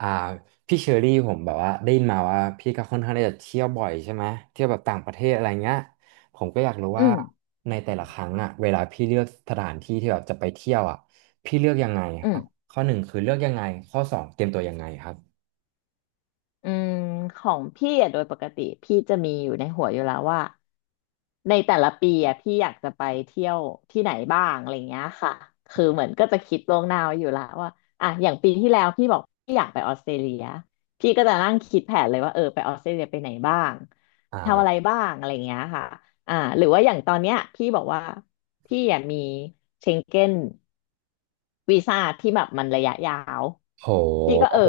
อ่าพี่เชอรี่ผมแบบว่าได้ยินมาว่าพี่ก็ค่อนข้างที่จะเที่ยวบ่อยใช่ไหมเที่ยวแบบต่างประเทศอะไรเงี้ยผมก็อยากรู้อืว่ามในแต่ละครั้งอ่ะเวลาพี่เลือกสถานที่ที่แบบจะไปเที่ยวอ่ะพี่เลือกยังไงอืครับมข้อหนึ่งคือเลือกยังไงข้อสองเตรียมตัวยังไงครับอืมของพี่อะโดยปกติพี่จะมีอยู่ในหัวอยู่แล้วว่าในแต่ละปีอะพี่อยากจะไปเที่ยวที่ไหนบ้างอะไรเงี้ยค่ะคือเหมือนก็จะคิดล่วงหน้าไว้อยู่แล้วว่าอ่ะอย่างปีที่แล้วพี่บอกพี่อยากไปออสเตรเลียพี่ก็จะนั่งคิดแผนเลยว่าเออไปออสเตรเลียไปไหนบ้างอทำอะไร่าบ้างอะไรเงี้ยค่ะอ่าหรือว่าอย่างตอนเนี้ยพี่บอกว่าพี่อ่ะมีเชงเก้นวีซ่าที่แบบมันระยะยาวโพี่ก็หเออ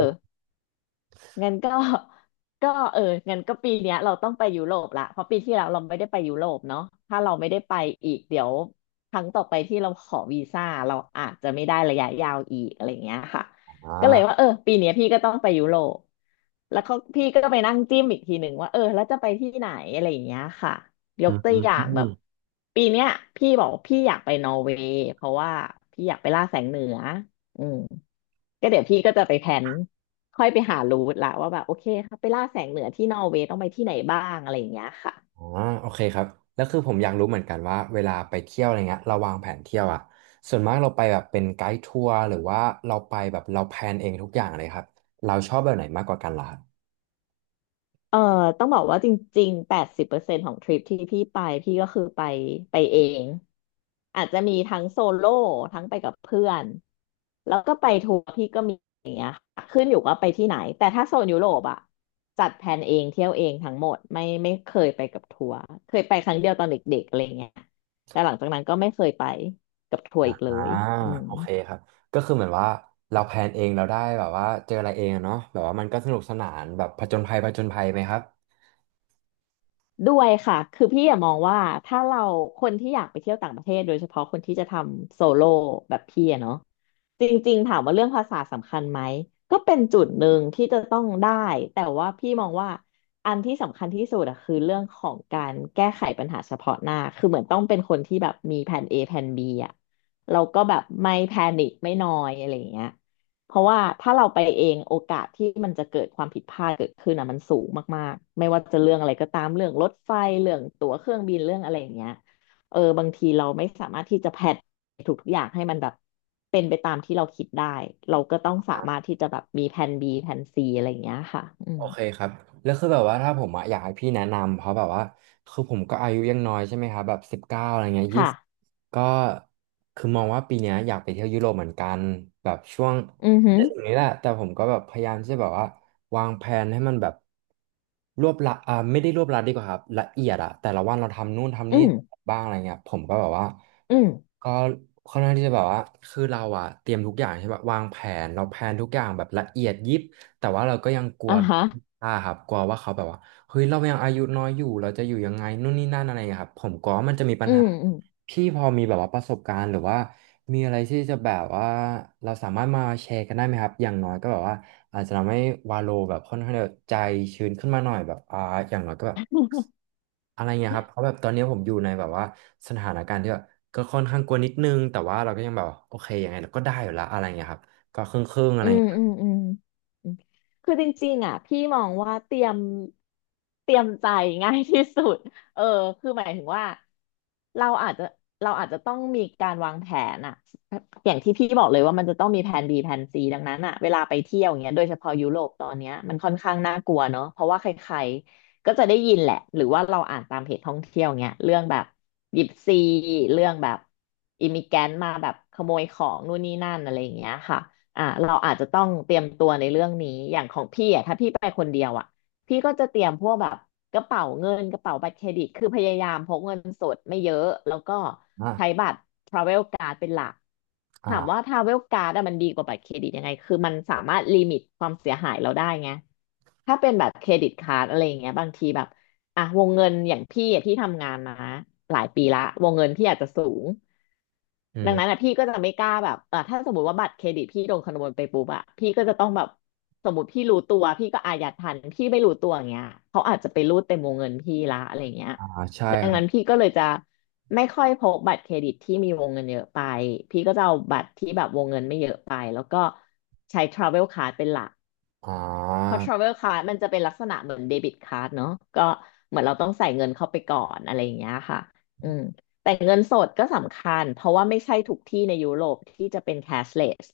งั้นก็ ก็เอองั้นก็ปีเนี้ยเราต้องไปยุโรปละเพราะปีที่แล้วเราไม่ได้ไปยุโรปเนาะถ้าเราไม่ได้ไปอีกเดี๋ยวครั้งต่อไปที่เราขอวีซ่าเราอาจจะไม่ได้ระยะยาวอีกอะไรเงี้ยค่ะอก็เลยว่า่าเออปีเนี้ยพี่ก็ต้องไปยุโรปแล้วก็พี่ก็ไปนั่งจิ้มอีกทีหนึ่งว่าเออแล้วจะไปที่ไหนอะไรอย่างเงี้ยค่ะยอืกตัวอย่างแบบม ปีเนี้ยพี่บอกว่าพี่อยากไปนอร์เวย์เพราะว่าพี่อยากไปล่าแสงเหนืออืมก็เดี๋ยวพี่ก็จะไปแพลน ค่อยไปหารูทละว่าแบบโอเคครับไปล่าแสงเหนือที่นอร์เวย์ต้องไปที่ไหนบ้างอะไรอย่างเงี้ยค่ะอ๋อโอเคครับแล้วคือผมอยากรู้เหมือนกันว่าเวลาไปเที่ยวอะไรเงี้ยเราวางแผนเที่ยวอ่ะส่วนมากเราไปแบบเป็นไกด์ทัวร์หรือว่าเราไปแบบเราแพลนเองทุกอย่างเลยครับเราชอบแบบไหนมากกว่ากันล่ะครับเอ่อต้องบอกว่าจริงๆ80%ของทริปที่พี่ไปพี่ก็คือไปเองอาจจะมีทั้งโซโล่ทั้งไปกับเพื่อนแล้วก็ไปทัวร์พี่ก็มีขึ้นอยู่ว่าไปที่ไหนแต่ถ้าโซนยุโรปอะจัดแผนเองเที่ยวเองทั้งหมดไม่เคยไปกับทัวร์เคยไปครั้งเดียวตอนเด็กๆอะไรเงี้ยแต่หลังจากนั้นก็ไม่เคยไปกับทัวร์ออีกเล่ายอืม โอเคครับก็คือเหมือนว่าเราแพลนเองเราได้แบบว่าเจออะไรเองอะเนาะแบบว่ามันก็สนุกสนานแบบผจญภัยผจญภัยไหมครับ ด้วยค่ะคือพี่อะมองว่าถ้าเราคนที่อยากไปเที่ยวต่างประเทศโดยเฉพาะคนที่จะทำโซโล่แบบพี่อะเนาะจริงๆถามว่าเรื่องภาษาสำคัญไหมก็เป็นจุดหนึ่งที่จะต้องได้แต่ว่าพี่มองว่าอันที่สำคัญที่สุดอะคือเรื่องของการแก้ไขปัญหาเฉพาะหน้าคือเหมือนต้องเป็นคนที่แบบมีแผน A แผน B อะเราก็แบบไม่แพนิคไม่นอยอะไรอย่างเงี้ย เพราะว่าถ้าเราไปเองโอกาสที่มันจะเกิดความผิดพลาดเกิดขึ้นอ่ะมันสูงมากๆไม่ว่าจะเรื่องอะไรก็ตามเรื่องรถไฟเรื่องตั๋วเครื่องบินเรื่องอะไรอย่างเงี้ยเออบางทีเราไม่สามารถที่จะแพลนทุกๆอย่างให้มันแบบเป็นไปตามที่เราคิดได้เราก็ต้องสามารถที่จะแบบมีแผน B แผน C อะไรอย่างเงี้ยค่ะอืโอมเคครับแล้วคือแบบว่าถ้าผมอะอยากให้พี่แนะนำเพราะแบบว่าคือผมก็อายุยังน้อยใช่ไหมครับแบบ19อะไรเงี้ยยี่ค่ะสิบก็คือมองว่าปีเนี้ยอยากไปเที่ยวยุโรปเหมือนกันแบบช่วงอือหืถองนี้แหละแต่ผมก็แบบพยายามที่จะแบบว่าวางแผนให้มันแบบรวบละไม่ได้รวบลัดดีกว่าครับละเอียดอะแต่ละวันเราทำนู่นทำอืนี่มบ้างอะไรเงี้ยผมก็แบบว่าอืมก็ค่อนข้างที่จะแบบว่าคือเราอะเตรียมทุกอย่างใช่ปะวางแผนเราแผนทุกอย่างแบบละเอียดยิบ แต่ว่าเราก็ยังกลัวอ่าฮะอ่าครับกลัวว่าเขาแบบว่าเฮ้ยเรายังอายุน้อยอยู่เราจะอยู่ยังไงนู่นนี่นั่นอะไรอย่างเงี้ยครับผมกลัวว่ามันจะมีปัอืญหามอืม พี่พอมีแบบว่าประสบการณ์หรือว่ามีอะไรที่จะแบบว่าเราสามารถมาแชร์กันได้ไหมครับอย่างน้อยก็แบบว่าอาจจะทำให้วาโลแบบค่อนข้างจะใจชื้นขึ้นมาหน่อยแบบอ่าอย่างน้อยก็แบบอะไรเงี้ยครับเพราะแบบตอนนี้ผมอยู่ในแบบว่าสถานการณ์ที่แบบก็ค่อนข้างกลัวนิดนึงแต่ว่าเราก็ยังแบบว่าโอเคยังไงเราก็ได้อยู่ละอะไรเงี้ยครับก็ครึ่งๆอะไรอืมเงี้ยอืมอืมอืมคือจริงๆอ่ะพี่มองว่าเตรียมใจง่ายที่สุดเออคือหมายถึงว่าเราอาจจะเราอาจจะต้องมีการวางแผนอ่ะอย่างที่พี่บอกเลยว่ามันจะต้องมีแผน B แผน C ดังนั้นอ่ะเวลาไปเที่ยวอย่างเงี้ยโดยเฉพาะยุโรปตอนเนี้ยมันค่อนข้างน่ากลัวเนอะเพราะว่าใครๆก็จะได้ยินแหละหรือว่าเราอ่านตามเพจท่องเที่ยวเงี้ยเรื่องแบบยิปซีเรื่องแบบอิมิแกนมาแบบขโมยของนู่นนี่นั่นอะไรอย่างเงี้ยค่ะ อ่าเราอาจจะต้องเตรียมตัวในเรื่องนี้อย่างของพี่อ่ะถ้าพี่ไปคนเดียวอ่ะพี่ก็จะเตรียมพวกแบบกระเป๋าเงินกระเป๋าบัตรเครดิตคือพยายามพกเงินสดไม่เยอะแล้วก็อ่าใช้บัตรทราเวลการ์เป็นหลักถามว่าอ่าทราเวลการ d ดอะมันดีกว่าบัตรเครดิตยังไงคือมันสามารถลิมิตความเสียหายเราได้ไงถ้าเป็นแบบเครดิตการ์ดอะไรอย่างเงี้ยบางทีแบบอ่ะวงเงินอย่างพี่อะที่ทำงานมาหลายปีละวงเงินพี่อาจจะสูง อืดังนั้นม อ่ะพี่ก็จะไม่กล้าแบบเออถ้าสมมติว่าบัตรเครดิตพี่โดนขโมยไปปุ๊บอ่ะพี่ก็จะต้องแบบสมมติพี่รู้ตัวพี่ก็อายัดทันพี่ไม่รู้ตัวอย่างเงี้ยเขาอาจจะไปรูดเต็มวงเงินพี่ละอะไรเงี้ยอ่าใช่ดังครันั้นบพี่ก็เลยจะไม่ค่อยพกบัตรเครดิตที่มีวงเงินเยอะไปพี่ก็จะเอาบัตรที่แบบวงเงินไม่เยอะไปแล้วก็ใช้ travel card เป็นหลัก อ๋อเพราะ travel card มันจะเป็นลักษณะเหมือนเดบิตกา r d เนอะก็เหมือนเราต้องใส่เงินเข้าไปก่อนอะไรอย่างเงี้ยค่ะอืมแต่เงินสดก็สำคัญเพราะว่าไม่ใช่ทุกที่ในยุโรปที่จะเป็น cashless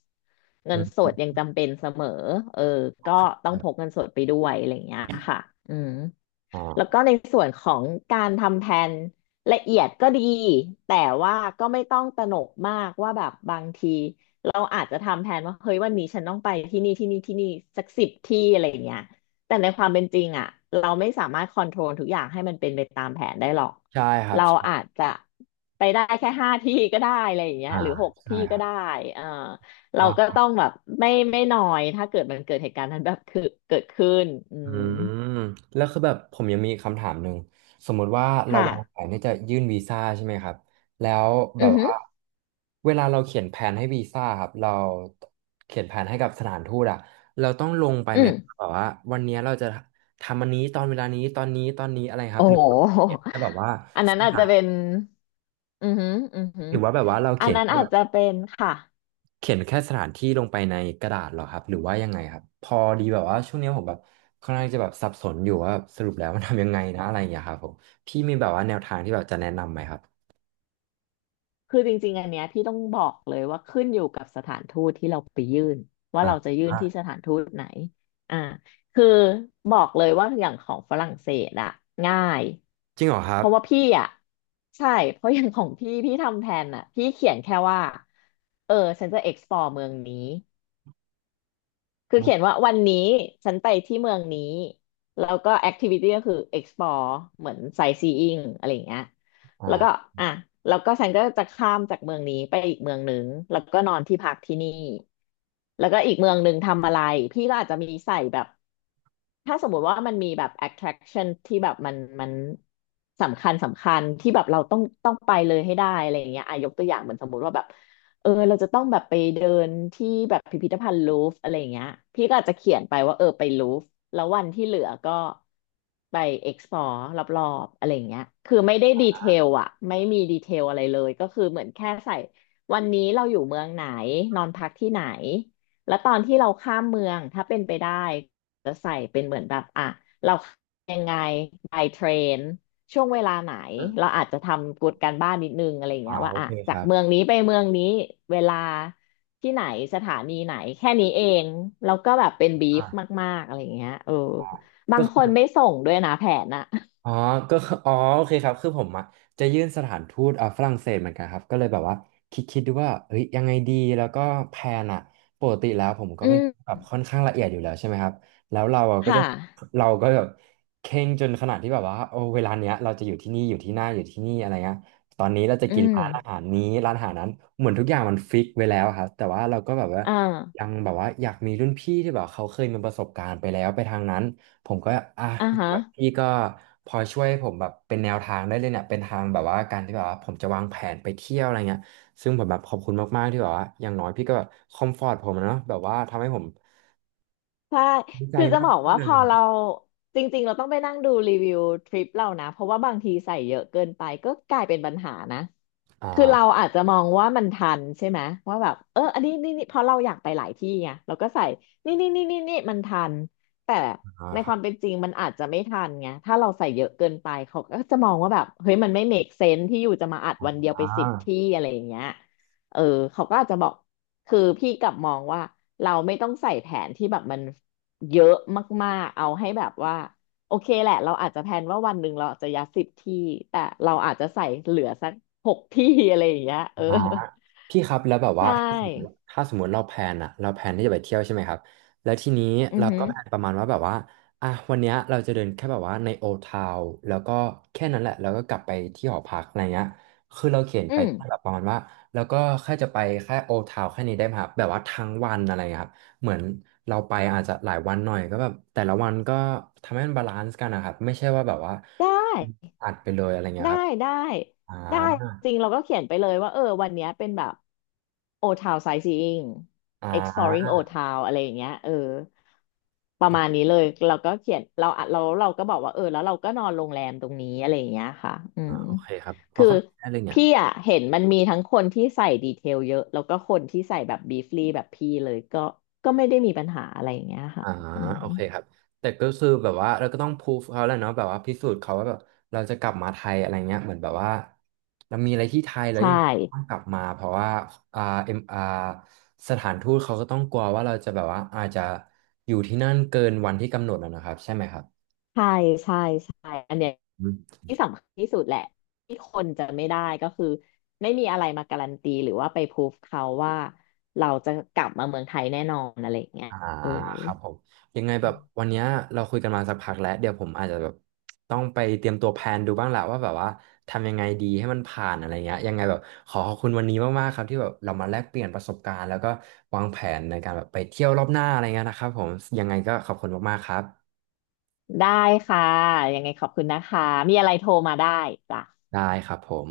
เงิอืนสมดยังจำเป็นเสมอเออก็ต้อคงรัพกบเงินสดไปด้วยอะไรอย่างเงี้ยค่ะอืม อ๋อแล้วก็ในส่วนของการทำแผนละเอียดก็ดีแต่ว่าก็ไม่ต้องตระหนกมากว่าแบบบางทีเราอาจจะทำแผนว่าเฮ้ยวันนี้ฉันต้องไปที่นี่ที่นี่ที่นี่สักสิบที่อะไรอย่างเงี้ยแต่ในความเป็นจริงอ่ะเราไม่สามารถคอนโทรลทุกอย่างให้มันเป็นไปตามแผนได้หรอกใช่ครับเราอาใช่จจะไปได้แค่5 ที่ก็ได้อะไรอย่างเงี้ยอ่าหรือหกใช่ที่คก็รับได้เออเราอ่ก็าต้องแบบไม่นอยถ้าเกิดมันเกิดเหตุการณ์นั้นแบบคือเกิดขึ้นอือืมมแล้วคือแบบผมยังมีคำถามหนึ่งสมมุติว่าเราค่ะวางแผนที่จะยื่นวีซ่าใช่ไหมครับแล้วแบอืบอฮึ ว่าเวลาเราเขียนแผนให้วีซ่าครับเราเขียนแผนให้กับสถานทูตอะเราต้องลงไปอืไหมครับมแบบว่าวันเนี้ยเราจะทำอันนี้ตอนเวลานี้ตอนนี้ตอนนี้อะไรครัโอ้บหรือโหเขียนแค่แบบว่าอันสนั้นอาจถาจะนเป็นอือหืออือหือหรือว่าแบบว่าเราอันเขียนนั้นแค่อาแบจบ จะเป็นค่ะเขียนแค่สถานที่ลงไปในกระดาษเหรอครับหรือว่ายังไงครับพอดีแบบว่าช่วงนี้ผมแบบค่อนข้างจะแบบสับสนอยู่ว่าสรุปแล้วมันทำยังไงนะอะไรอย่างเงี้ยครับผมพี่มีแบบว่าแนวทางที่แบบจะแนะนำไหมครับคือจริงๆอันเนี้ยพี่ต้องบอกเลยว่าขึ้นอยู่กับสถานทูตที่เราไปยื่นว่าอ่าเราจะยื่นอ่าที่สถานทูตไหนอ่าคือบอกเลยว่าอย่างของฝรั่งเศสอะง่ายจริงเหรอครัเพบราะว่าพี่อะใช่เพราะอย่างของพี่ทำแผนอะพี่เขียนแค่ว่าเออฉันจะ explore เมืองนี้ คือเขียนอ่าว่าวันนี้ฉันไปที่เมืองนี้แล้วก็แอคทิวิตี้ก็คือ explore เหมือน sightseeing อะไรอย่างเงี้ยแล้วก็อ่าอ่ะแล้วก็ฉันก็จะข้ามจากเมืองนี้ไปอีกเมืองหนึ่งแล้วก็นอนที่พักที่นี่แล้วก็อีกเมืองหนึ่งทำอะไรพี่ก็อาจจะมีใส่แบบ ถ้าสมมุติว่ามันมีแบบ attraction ที่แบบมันสำคัญที่แบบเราต้องไปเลยให้ได้อะไรอย่างเงี้ยอ่ะยกตัวอย่างเหมือนสมมุติว่าแบบเราจะต้องแบบไปเดินที่แบบพิพิธภัณฑ์ลูฟร์อะไรอย่างเงี้ยพี่ก็อาจจะเขียนไปว่าไปลูฟร์แล้ววันที่เหลือก็ไป explore รอบๆอะไรอย่างเงี้ยคือไม่ได้ดีเทลอะไม่มีดีเทลอะไรเลยก็คือเหมือนแค่ใส่วันนี้เราอยู่เมืองไหนนอนพักที่ไหนแล้วตอนที่เราข้ามเมืองถ้าเป็นไปได้ จะใส่เป็นเหมือนแบบอ่ะเรายังไง by train ช่วงเวลาไหนอืเรามอาจจะทำกูดการบ้านนิดนึงอะไรอย่างอ่าเงี้ยว่าโออ่ะเคคจากรับเมืองนี้ไปเมืองนี้เวลาที่ไหนสถานีไหนแค่นี้เองแล้วก็แบบเป็นบีอ่าฟมากๆอะไรอย่างเงี้ยอ่าบาก็งคคือ นไม่ส่งด้วยนะแผนอะอ๋อก็คืออ๋อโอเคครับคือผมอะจะยื่นสถานทูตอ่าฝรั่งเศสเหมือนกันครับก็เลยแบบว่าคิดคิดดูว่าเฮ้ยยังไงดีแล้วก็แพลนอะปกติแล้วผมก็อืไม่มแบบค่อนข้างละเอียดอยู่แล้วใช่ไหมครับแล้วเราอะก็ค่ะจะเราก็แบบเคร่งจนขนาดที่แบบว่าโอ้เวลาเนี้ยเราจะอยู่ที่นี่อยู่ที่หน้าอยู่ที่นี่อะไรเงี้ยตอนนี้เราจะอืกินมร้านอาหารนี้ร้านอาหารนั้นเหมือนทุกอย่างมันฟิกไว้แล้วครับแต่ว่าเราก็แบบว่าอ่ายังแบบว่าอยากมีรุ่นพี่ที่แบบเขาเคยมีประสบการณ์ไปแล้วไปทางนั้น ผมก็อ่ะอ่าฮะแบบพี่ก็พอช่วยผมแบบเป็นแนวทางได้เลยเนี่ยเป็นทางแบบว่าการที่แบบว่าผมจะวางแผนไปเที่ยวอะไรเงี้ยซึ่งผมแบบขอบคุณมากๆที่แบบว่าอย่างน้อยพี่ก็แบบคอมฟอร์ตผมอะเนาะแบบว่าทำให้ผมใช่ดีใจคือจะมาบกอกขึ้นว่าเลพอเรายจริงๆเราต้องไปนั่งดูรีวิวทริปเรานะเพราะว่าบางทีใส่เยอะเกินไปก็กลายเป็นปัญหานะ อคือเรา่าอาจจะมองว่ามันทันใช่ไหมว่าแบบอันนี้นี่นี่เพราะเราอยากไปหลายที่ไงเราก็ใส่นี่นี่นี่นี่นี่มันทันแต่อ่าในคครัวาบมเป็นจริงมันอาจจะไม่ทันไงถ้าเราใส่เยอะเกินไปเขาก็จะมองว่าแบบเฮ้ยมันไม่ make sense ที่อยู่จะมาอัดวันเดียวไปอ่สิบที่อะไรอย่างเงี้ยเออเขาก็อาจจะบอกคือพี่กลับมองว่าเราไม่ต้องใส่แผนที่แบบมันเยอะมากๆเอาให้แบบว่า โอเคแหละเราอาจจะแพลนว่าวันหนึ่งเราอาจจะยัดสิบที่แต่เราอาจจะใส่เหลือสักหกที่ อะไรอย่างเงี้ยา พี่ครับแล้วแบบใชว่าถ้าสมมติ่ถ้าสมมติเราแพลนอะเราแพลนที่จะไปเที่ยวใช่ไหมครับแล้วทีนี้อือเราหืก็อแพลนประมาณว่าแบบว่าอ่ะวันเนี้ยเราจะเดินแค่แบบว่าในโอทาวแล้วก็แค่นั้นแหละแล้วก็กลับไปที่หอพักอะไรเงี้ยคือเราเขียนอืไปมแค่แบบประมาณว่าแล้วก็แค่จะไปแค่โอทาวแค่นี้ได้ไหมครับแบบว่าทั้งวันอะไรเงี้ยครับเหมือนเราไปอาจจะหลายวันหน่อยก็แบบแต่ละวันก็ทำให้มันบาลานซ์กันนะครับไม่ใช่ว่าแบบว่าได้อัดไปเลยอะไรเงี้ยได้ครับได้อ่ได้าจริงเราก็เขียนไปเลยว่าวันเนี้ยเป็นแบบ โอทาวไซซิ่ง อ่ exploring าโอทาวอะไรอย่างเงี้ยประมาณนี้เลยเราก็เขียนเราก็บอกว่าแล้วเราก็นอนโรงแรมตรงนี้อะไรอย่างเงี้ยค่ะอือ่ามโอเคครับพอคือเข้าใจได้เลยเนี่ย พี่อ่ะเห็นมันมีทั้งคนที่ใส่ดีเทลเยอะแล้วก็คนที่ใส่แบบบีฟลีแบบพี่เลยก็ไม่ได้มีปัญหาอะไรอย่างเงี้ยค่ะอ่าอืมโอเคครับแต่ก็คือแบบว่าเราก็ต้องพูฟเขาแหละเนาะแบบว่าพิสูจน์เขาว่าแบบเราจะกลับมาไทยอะไรเงี้ยเหมือนแบบว่าเรามีอะไรที่ไทยแล้วใช่ยังต้องกลับมาเพราะว่าอ่าเอ็มอ่าสถานทูตเขาก็ต้องกลัวว่าเราจะแบบว่าอาจจะอยู่ที่นั่นเกินวันที่กำหนดนะนะครับใช่ไหมครับ ใช่ใช่ใช่อันเนี้ย ที่สำคัญที่สุดแหละที่คนจะไม่ได้ก็คือไม่มีอะไรมาการันตีหรือว่าไปพรูฟเขาว่าเราจะกลับมาเมืองไทยแน่นอนอะไรอย่างเงี้ยอ่าเออครับผมยังไงแบบวันเนี้ยเราคุยกันมาสักพักแล้วเดี๋ยวผมอาจจะแบบต้องไปเตรียมตัวแพลนดูบ้างแหละว่าแบบว่าทำยังไงดีให้มันผ่านอะไรเงี้ยยังไงแบบขอขอบคุณวันนี้มากๆครับที่แบบเรามาแลกเปลี่ยนประสบการณ์แล้วก็วางแผนในการแบบไปเที่ยวรอบหน้าอะไรเงี้ยนะครับผมยังไงก็ขอบคุณมากๆครับได้ค่ะยังไงขอบคุณนะคะมีอะไรโทรมาได้จ้ะได้ครับผม